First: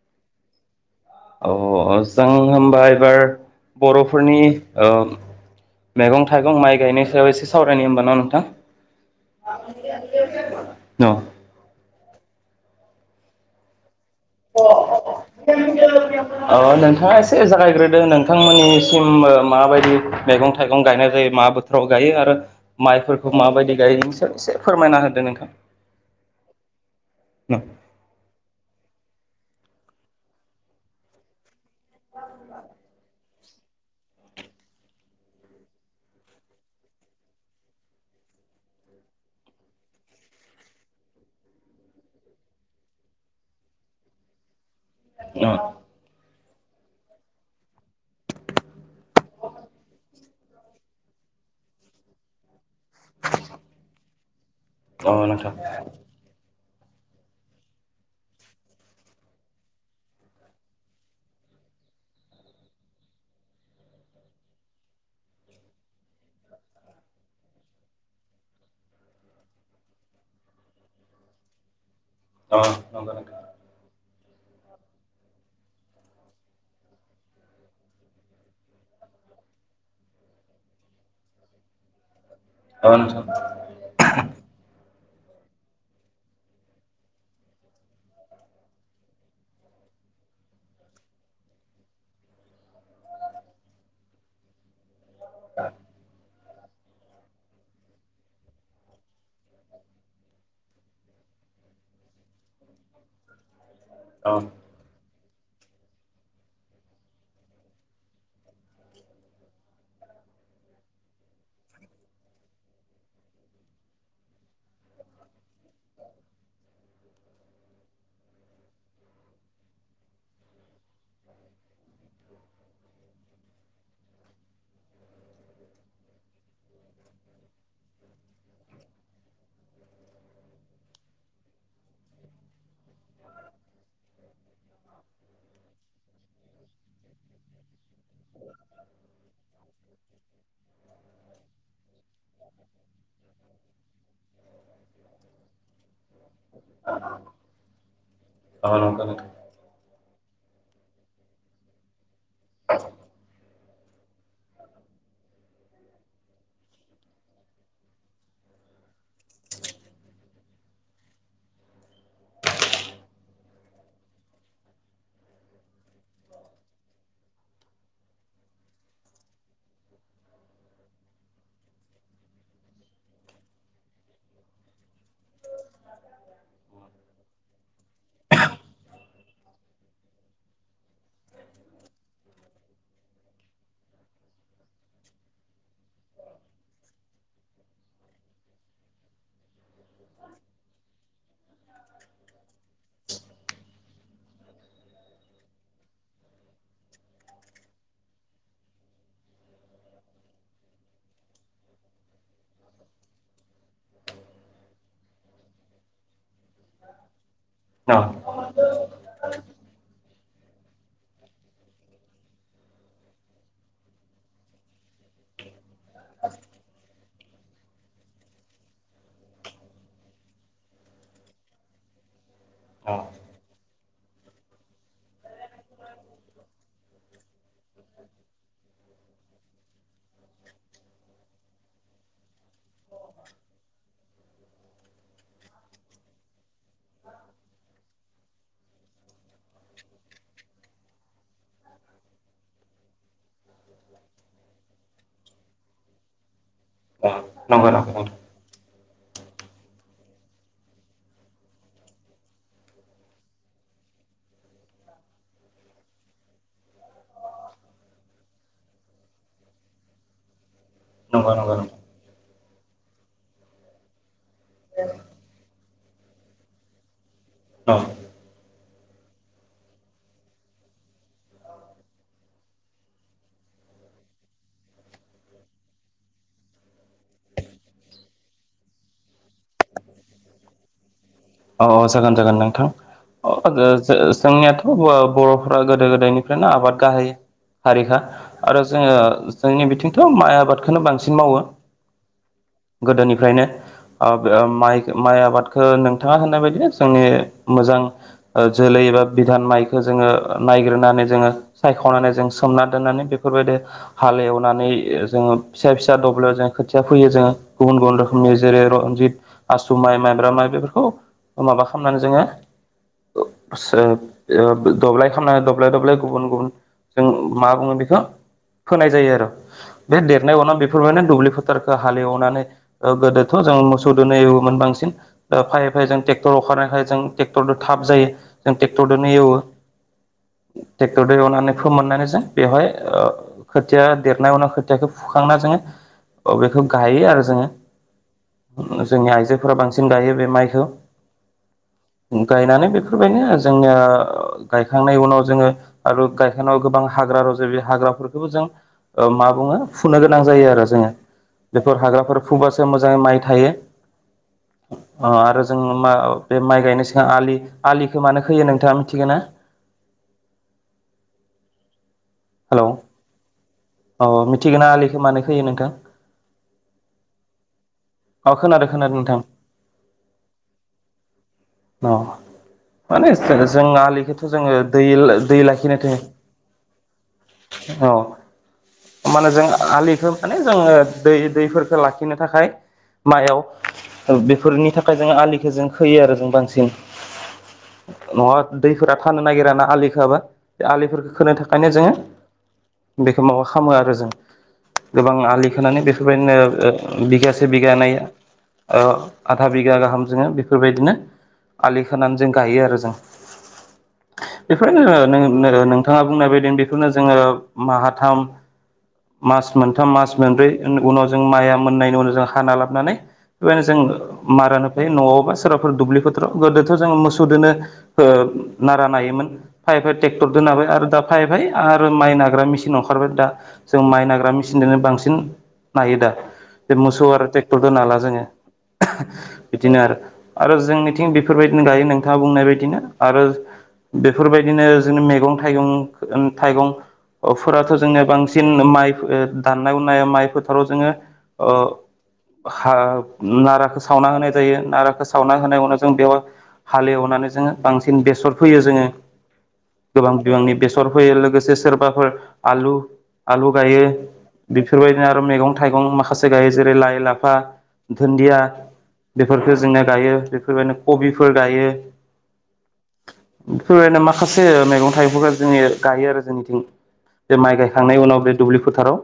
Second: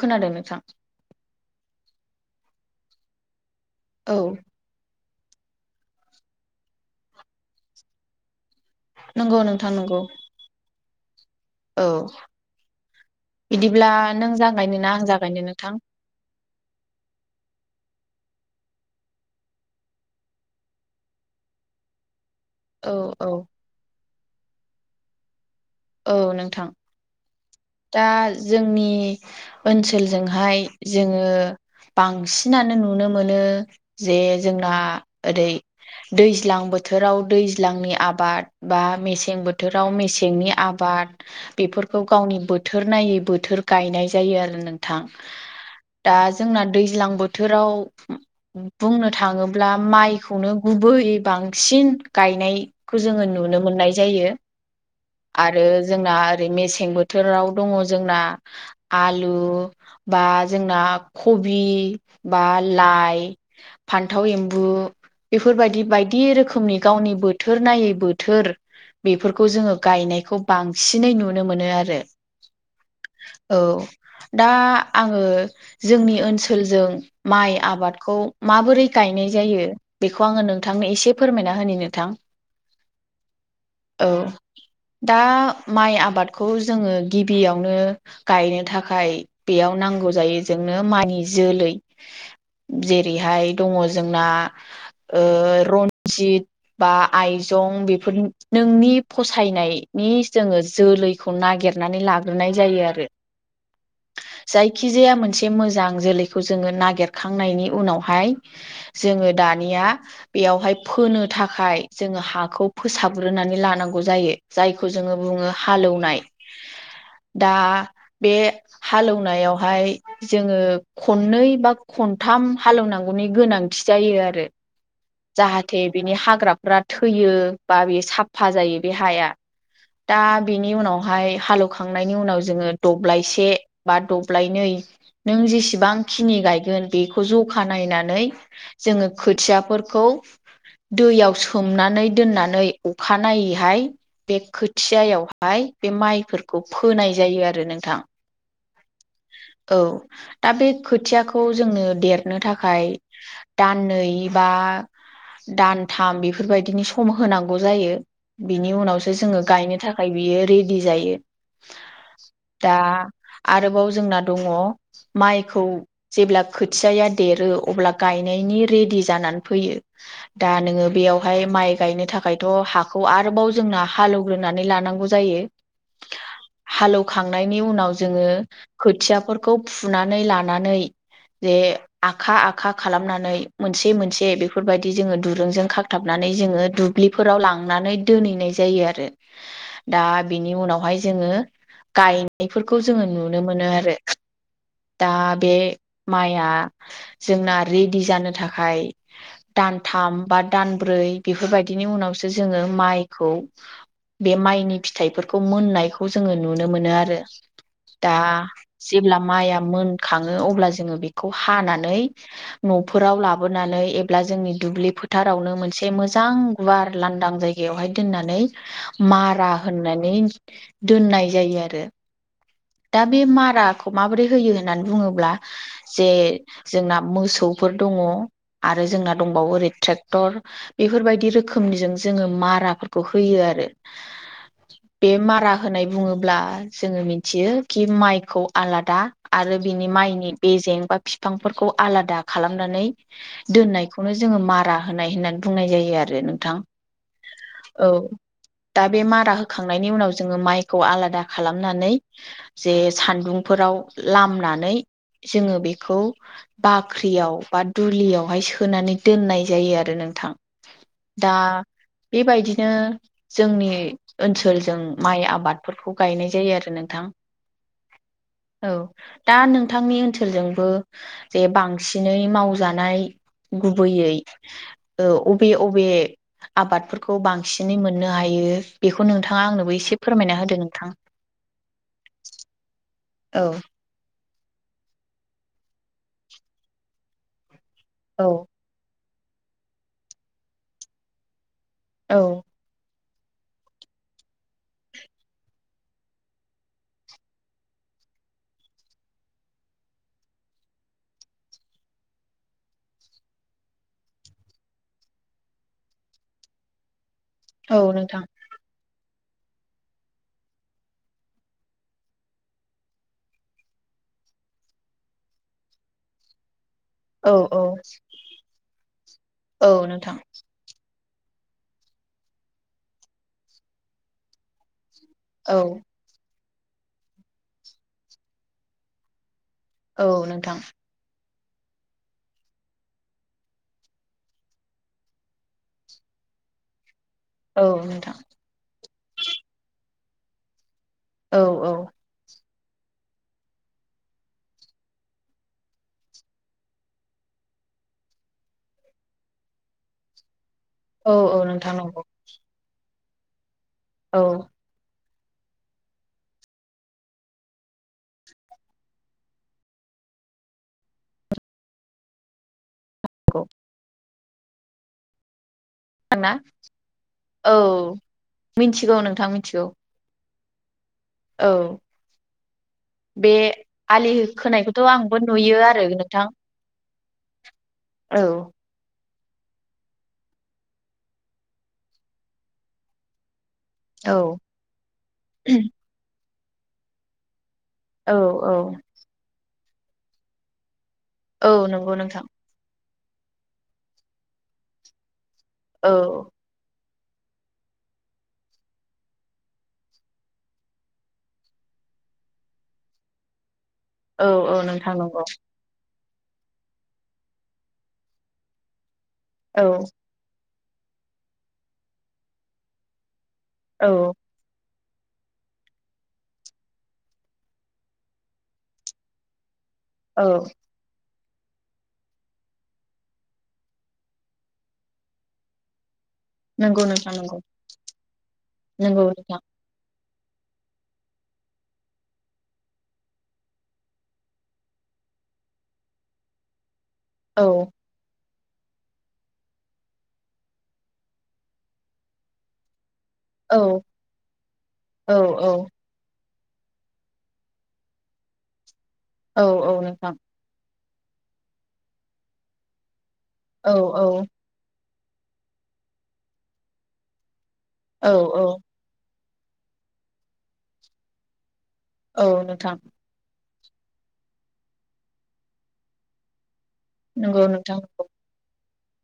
खोनादों नोंथां [unintelligible] अ जों होबा एबार औ बर'फोरनि मैगं थाइगं माइ गायनाय सायाव एसे सावरायनो होनबा ना नोंथां नंगौ नोंथां नंगौ [inaudible] औ बिदिब्ला नों अ जागायनो ना आं जागायनो नोंथां नोंथाङा एसे जागायग्रो आरो नोंथांमोननिसिम माबादि मैगं थाइगं गायनाय जायो मा बोथोराव गायो आरो औ औ माइफोरखौ माबायदि गायो नोंसोर एसे फोरमायना होदों नोंथां औ नोंथां अ दा जोंनि ओनसोलजोंहाय जोङो बांसिनानो नुनो मोन मोनो जे जोंना ओरै दैज्लां बोथोराव दैज्लांनि आबाद बा मेसें बोथोराव मेसेंनि आबाद बेफोरखौ गावनि बोथोर नायै बोथोर गायनाय जायो आरो ना थां दा जोंना दैज्लां बोथोराव बुंनो थाङोब्ला माइखौनो गुबैयै बांसिन गायनाय खौ जोङो नुनो मोननाय जायो अ नोंथां आरो जोंना ओरै मेस सें बोथोराव दं जोंना आलु बा जोंना कबि बा लाइ फानथाव एम्बु बेफोरबादि बायदि रोखोमनि गावनि बोथोर नायै बोथोर बेफोरखौ जोङो गायनायखौ बांसिनै नुनो मोनो आरो अ नंगौ नोंथां औ दा आङो जोंनि ओनसोलजों माइ आबादखौ माबोरै गा गायनाय जायो बेखौ आं नोंथांनो एसे फोरमायना होनि नोंथां ओ नोंथां औ दा माइ आबादखौ जोङो गिबियावनो गायनो थाखाय बे याव नांगौ जायो जोंनो माइ जोलै जेरैहाय दं जोंना ओ रन्जित बा आइजं बेफोर नोंनि फसायनायनि जोङो जोलैखौ नागिरनानै लाग्रोनाय जायो आरो अ जायखिजाया मोनसे से मोजां जोलैखौ जोङो नागिरखांनायनि उनावहाय जोङो दानिया बेयावहाय फोनो थाखाय जोङो हाखौ फोसाबग्रोनानै लानांगौ गौ जायो जायखौ जोङो बुङो हालौवनाय दा बे हालौवनायावहाय जोङो खननै बा खनथाम हालौवनांगौनि गोनांथि जायो आरो जाहाथे बिनि हाग्राफोरा थैयो बा बे साफा जायो बेे हाया दा बेनि उनावहाय हालौवखांनायनि उनाव जोङो दब्लायसे बा द ब्लाय नै नों जेसेबां खिनि गायगोन बेखौ ज'खा नायनानै जोङो खोथियाफोरखौ दैयाव सोमनानै दोननानै अखानायै हाय बे खोथियायावहाय बे माइफोरखौ फोनाय जायो आरो नोंथां ओ नंगौ नोंथां औ दा बे खोथियाखौ जोंनो देरनो थाखाय दाननै बा दानथाम बेफोरबायदिनि सम होनांगौ जायो। बिनि उनावसो जोङो गायनो थाखाय बियो रेदि जायो। दा आरोबाव जोंना दङ माइखौ जेब्ला खोथियाआ देरो अब्ला गायनायनि रेडि जानानै फैयो दा नोङो बेयावहाय माइ गायनो थाखायथ' हा खौ आरोबाव जोंना हालौवग्रोनानै लानांगौ जायो हालौवखांनायनि उनाव जोङो खोथियाफोरखौ फुनानै लानानै जे आखा आखा खालामनानै मोनसे मोनसे जे बेफोरबायदि जोङो दुरुंजों खाखथाबनानै जोङो दुब्लिफोराव लाङ नानै दोनहैनाय जायो आरो दा बिनि उनावहाय जोङो गायनायफोरखौ जोङो नुनो मोनो आरो दा बे माया जोंना रेडि जानो थाखाय दानथाम बा दानब्रै बेफोरबायदिनि उनावसो जोङो माइखौ बे माइनि फिथाइफोरखौ मोननायखौ जोङो नुनो मोनो आरो दा जेब्ला माइया मोनखाङो अब्ला जोङो बेखौ हानानै न' फोराव लाबोनानै एब्ला जोंनि दुब्लि फोथार फोरावनो मोनसे मोजां गुवार लांदां जायगायावहाय दोननानै मारा होननानै दोननाय जायो आरो [inaudible] दा बे माराखौ माबोरै होयो होननानै बुङोब्ला जे जोंना मोसौ फोर दंङ आरो जोंना दंबावो ओरै ट्रकटर बेफोरबादि रोखो रोखोमनिजों जोङो माराफोरखौ होयो आरो बे मारा होननाय बुङोब्ला जोङो मिथियो कि माइखौ आलादा आरो बिनि माइनि बेजें बा फिफां फोरखौ आलादा खालामनानै दोननायखौनो जोङो मारा मारा होनाय होननानै बुंनाय जायो आरो नों [unintelligible] दा बे मारा होखांनायनि उनाव जोङो माइखौ आलादा खालामनानै जे सान्दुंफोरा आव लामनानै जोङो बेखौ बाख्रियाव बा दुलियावहाय सोनानै दोननाय जायो आरो नों नोथां नंगौ नंगौ नंगौ बेबायदिनो जोंनि ओनसोलजों माइ आबादफोरखौ गायनाय जायो आरो नोंथां औ औ दा नोंथांनि ओनसोलजोंबो जे बांसिनै मावजानाय गुबैयै ओ अबे अबे आबादफोरखौ बांसिनै मोननो हायो बेखौ नोंथाङा आंनोबो एसे फोरमायना होदो नोंथां औ औ जागोन जागोन नोंथां औ [unintelligible] जोंनियाथ' बर'फोरा गोदो गोदायनिफ्रायनो आबाद गाहायो हारिखा औ आरो जोङो जोंनि बिथिंथ' माइ आबादखौनो बांसिन मावो औ गोदोनिफ्रायनो ओ माइखो माइ आबादखौ नों नोंथाङा होननाय बायदिनो जोंनि मोजां ओ जोलै एबा बिधान माइखौ जोङो नायगिरनानै जोङो सयख'नानै जों सोमना दोननानै बेफोरबायदि हाल एवनानै जोङो फिसा फिसा अब्ला जों खोथिया फोयो जोङो गुबुन औ गुबुन नोंथां रोखोमनि जेरै रनजित आसु माइ माइब्रा माइ बेफोर माबा खालामनानै जोङो [unintelligible] दब्लाय खामना दब्लाय दब्लाय गुबुन गुबुन जों औ मा औ बुङो बेखौ फोनाय जायो आरो औ बे नोंथां देरनाय उनाव बेफोरबानो दुब्लि फोथारखौ हालेवनानै गोदोथ' जों मोसौ दोनो एवोमोन बांसिन दा औ फायै फायै जों ट्रेक्टर अखारनायखाय जों ट्रेक्टर दो थाब जायो जों ट्रेक्टरनो एवो औ नोंथां बेखो मोननानै जों बेवहाय खोथिया देरनाय उनाव खोथियाखौ फुखांना जोङो अ बेखौ गायो आरो औ नोंथां जोङो जोंनि आइजोफोरा बांसिन गायो बे माइखौ औ औ गायनानै बेफोरबायदिनो जोंनिया गायखांनायनि उनाव जोङो आरो गायखांनायाव गोबां हाग्रा रजा बे हा हाग्राफोरखौबो जों मा बुङो फुनो गोनां जायो आरो जोङो औ औ नोंथां बेफोर नंगौ हाग्राफोर फुबासो मोजाङै माइ थायो। औ अ आरो जों मा बे माइ गायनो सिगां आलि आलिखौ मानो खोयो नोंथाङा मिथिगोन ना? [inaudible] हेलौ [unintelligible] अ मिथिगोन ना आलिखो मानो खोयो नोंथां? आंना औ औ खोनादों खोनादों मिन्थिगौ नोंथां मिन्थिगौ। औ औ माने बे जों आलि आलिखौथ' जोङो खोनायखौथ' दै आंबो दै नुयो लाखिनो आरो थो नोंथां औ औ मा होनो जों आलिखौ माने जोङो दै-दैफोरखौ लाखिनो थाखाय मायाव औ बेफोरनि थाखाय जों आलिखौ जों खोयो आरो जों बांसिन। औ नङा औ दैफोरा थानो नागिराना आलि खोआबा बे आलिफोरखौ खोनो औ थाखायनो जोङो नंगौ नोंथां बेखौ माबा खालामो आरो जों गोबां आलि खोनानै औ बेफोरबायदिनो बिगासे बिगानै‌ ओ आधा बिगा गाहाम जोङो बेफोरबायदिनो आलि खानानै जों गायो आरो जों औ औ नोंथां नंगौ बेफोरनो [unintelligible] थाङा बुंनाय बायदि बेखौनो जोङो माहाथाम मास औ मोनथाम मास मोनब्रै उनाव जों माइया मोननायनि उनाव जों हाना लाबोनानै बेबायनो जों औ मारानो फ्राय न'आवबा सोरबाफोर दुब्लि फोथ्राव गोदोथ' जों मोसौदोनो नारा नायोमोन। खाइपहाय ट्रेक्टर औ दोनहाबाय आरो दा फाइपहाय आरो माइ नाग्रा मेसिन ओंखारबाय दा जों माइ नाग्रा मेसिनजोंनो बांसिन नायो दा। बे नंगौ मोसौ नोंथां आरो नंगौ ट्रेक्टर दं नाला जोङो नंगौ नोंथां बिदिनो आरो आरो जोंनिथिं बेफोरबायदिनो गायो नोंथाङा बुंनाय बायदिनो आरो बेफोरबायदिनो जोंनि मैगं थाइगं औ थाइगंफोराथ' जोंनिया बांसिन सिन माइ दाननाय हनाय माइ फोथाराव जोङो ओ हाब औ नाराखौ सावना होनाय जायो नाराखौ औ सावना होनाय उनाव जों बेयाव हालेवनानै जोङो बांसिन बेसर फैयो जोङो औ औ नोंथां सर फयो लोगोसे सोरबाफोर आलु आलु औ गायो औ बि फोरबायदिनो आरो मैगं थाइगं माखासे गायो जेरै लाइ लाफा औ दुन्दिया औ बेफोरखौ जोंनो गायो बेफोरबायदिनो कबिफोर गायो औ नोंथां बेफोरबायनो माखासे मैगं थाइगंफोरखौ जों गायो आरो जोंनिथिं। बे नंगौ माइ नोंथां गायखांनायनि उनाव बे दुब्लि फोथाराव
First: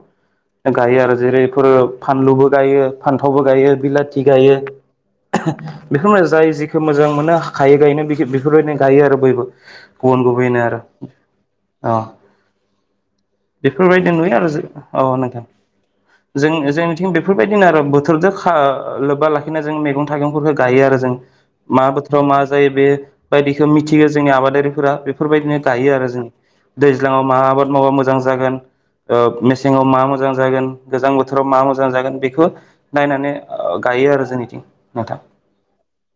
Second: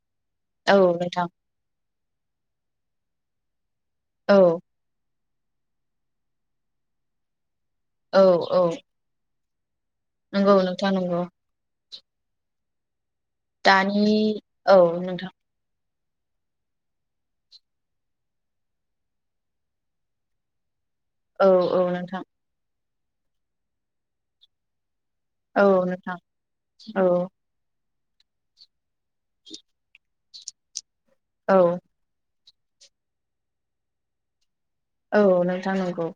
औ गायो आरो नोंथां जेरैफोरो फानलुबो गायो फान्थावबो गायो बिलाथि औ गायो बेखौ जाय जेखौ मोजां मोनो खायै गायनो औ औ बे-बेफोरबायदिनो गायो आरो बयबो। गुबुन नंगौ गुबुनैनो आरो नोंथां नंगौ अ दानि फोरबायदि नुयो आरो औ नोंथां जों-जोंनिथिं बेफोरबायदिनो आरो बोथोरजों खा-लोब्बा लाखिनानै जों मैगं थाइगंफोरखौ गायो आरो जों औ औ मा नोंथां बोथोराव मा जायो बे बायदिखौ मिथियो जोंनि आबादारिफोरा फोरबायदिनो औ गायो आरो नोंथां जों दैज्लाङाव औ मा आबाद मावा मोजां जागोन ओ मेसेङाव मा मोजां जागोन गोजां बोथोराव मा औ मोजां जागोन बेखौ नायनानै गायो आरो जोंनिथिं नोंथां औ नोंथां नंगौ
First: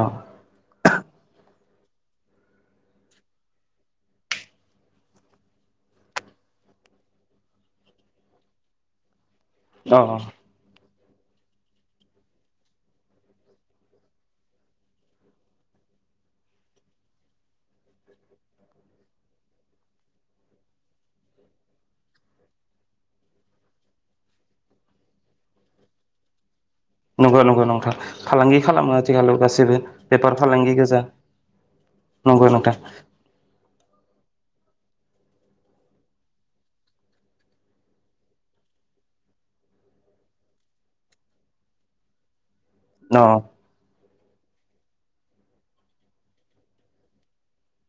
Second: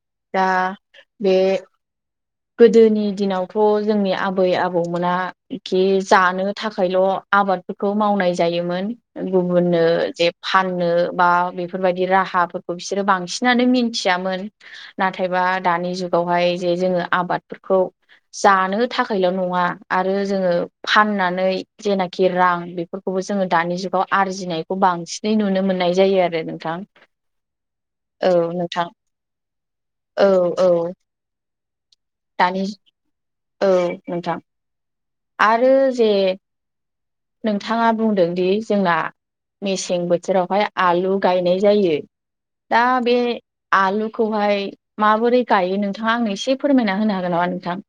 औ दा बे गोदोनि दिनावथ' जोंनि आबै आबौमोना खि जानो थाखायल' आबादफोरखौ मावनाय जायोमोन गुबुननो औ जे फाननो बा बेफोरबायाददि राहाफोरखौ बिसोरो बांसिनानो मिथियामोन नाथायबा दानि जुग गावहाय जे जोङो आबादफोरखौ जानो थाखायल' नङा आरो जोङो फाननानै जेनाखि रां बेफोरखौबो जोङो दानि जुगाव आरजिनायखौ बांसिनै नुनो मोननाय जायो आरो नोंथां नंगौ नंगौ नंथा औ फालांगि नोंथां खालामो आथिखालाव गासिबो औ बेफार औ फालांगि गोजा। नंगौ दानि नोंथां औ नोंथां। आरो जे नोंथाङा बुंदों दि जोंना मेसें बोथोरावहाय आलु गायनाय जायो। दा बे औ आलुखौहाय माबोरै गायो नोंथाङा आंनो एसे फोरमायना होनो हागोन नामा नोंथां।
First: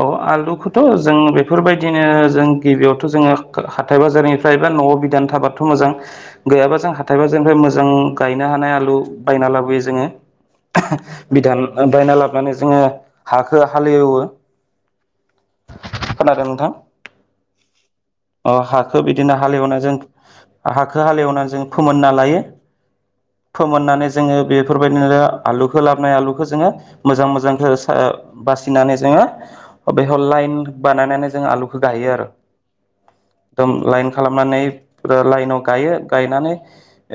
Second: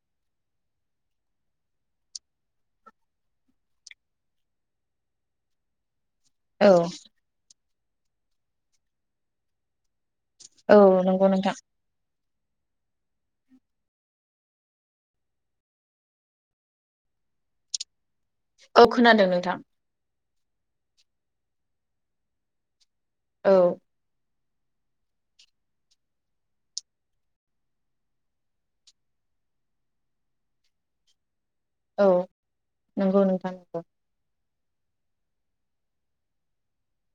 औ आलुखौथ' जों बेफोरबायदिनो जों गिबियावथ' जोङो हाथाय बाजारनिफ्राय [unintelligible] न'आव बिदान थाबाथ' मोजां औ गैयाबा जों हाथाय बाजारनिफ्राइ मोजां गायनो हानाय आलु बायना लाबोयो जोङो। औ नंगौ नोंथां बिधान बायना लाबोनानै जोङो हाखौ हालेवो खोनादों नोंथां अ औ हाखौ खोनादों बिदिनो नोंथां हालेवना जों हाखौ हालेवना जों फोमोनना लायो। औ फोमोननानै जोङो बेफोरबायदिनो आलुखौ लाबोनाय आलुखौ जोङो मोजां मोजांखो [unintelligible] बासिनानै जोङो [unintelligible] जों आलुखौ औ गायो आरो नंगौ नोंथां एदम नंगौ लाइन खालामनानै ओ लाइनाव गायो गायनानै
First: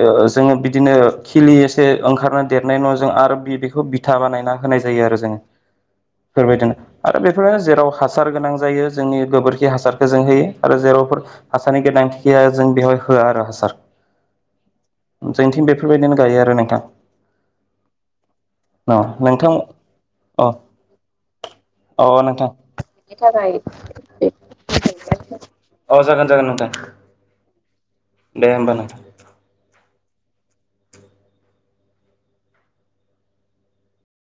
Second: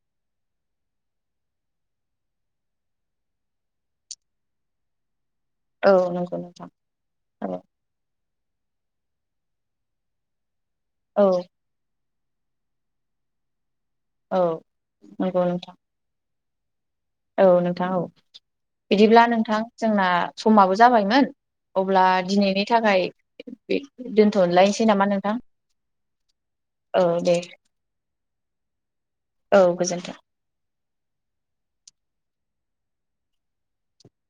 ओ जोङो बिदिनो खिलि एसे ओंखारनो देर बे न' जों आरो बे बेखौ बिथा बानायना होनाय जायो आरो जों औ नंगौ नोंथां [unintelligible] बेफोरनो औ जेराव हासार गोनां जायो जोंनि गोबोरखि हासारखौ जों होयो। आरो जेरावफोर औ हासारनि गोनांथि गैया जों बेवहाय होआ आरो हासार औ नंगौ जोंथिं नोंथां बेफोरबायदिनो गायो आरो नोंथां औ नोंथां औ बिदिब्ला नोंथां जोंना अ समाबो जाबायमोन अब्ला अ नोंथां दिनैनि थाखाय दोनथ'नलायनोसै नामा नोंथां औ जागोन जागोन नोंथां औ दे दे होमबा नोंथां औ गोजोन्थों [inaudible]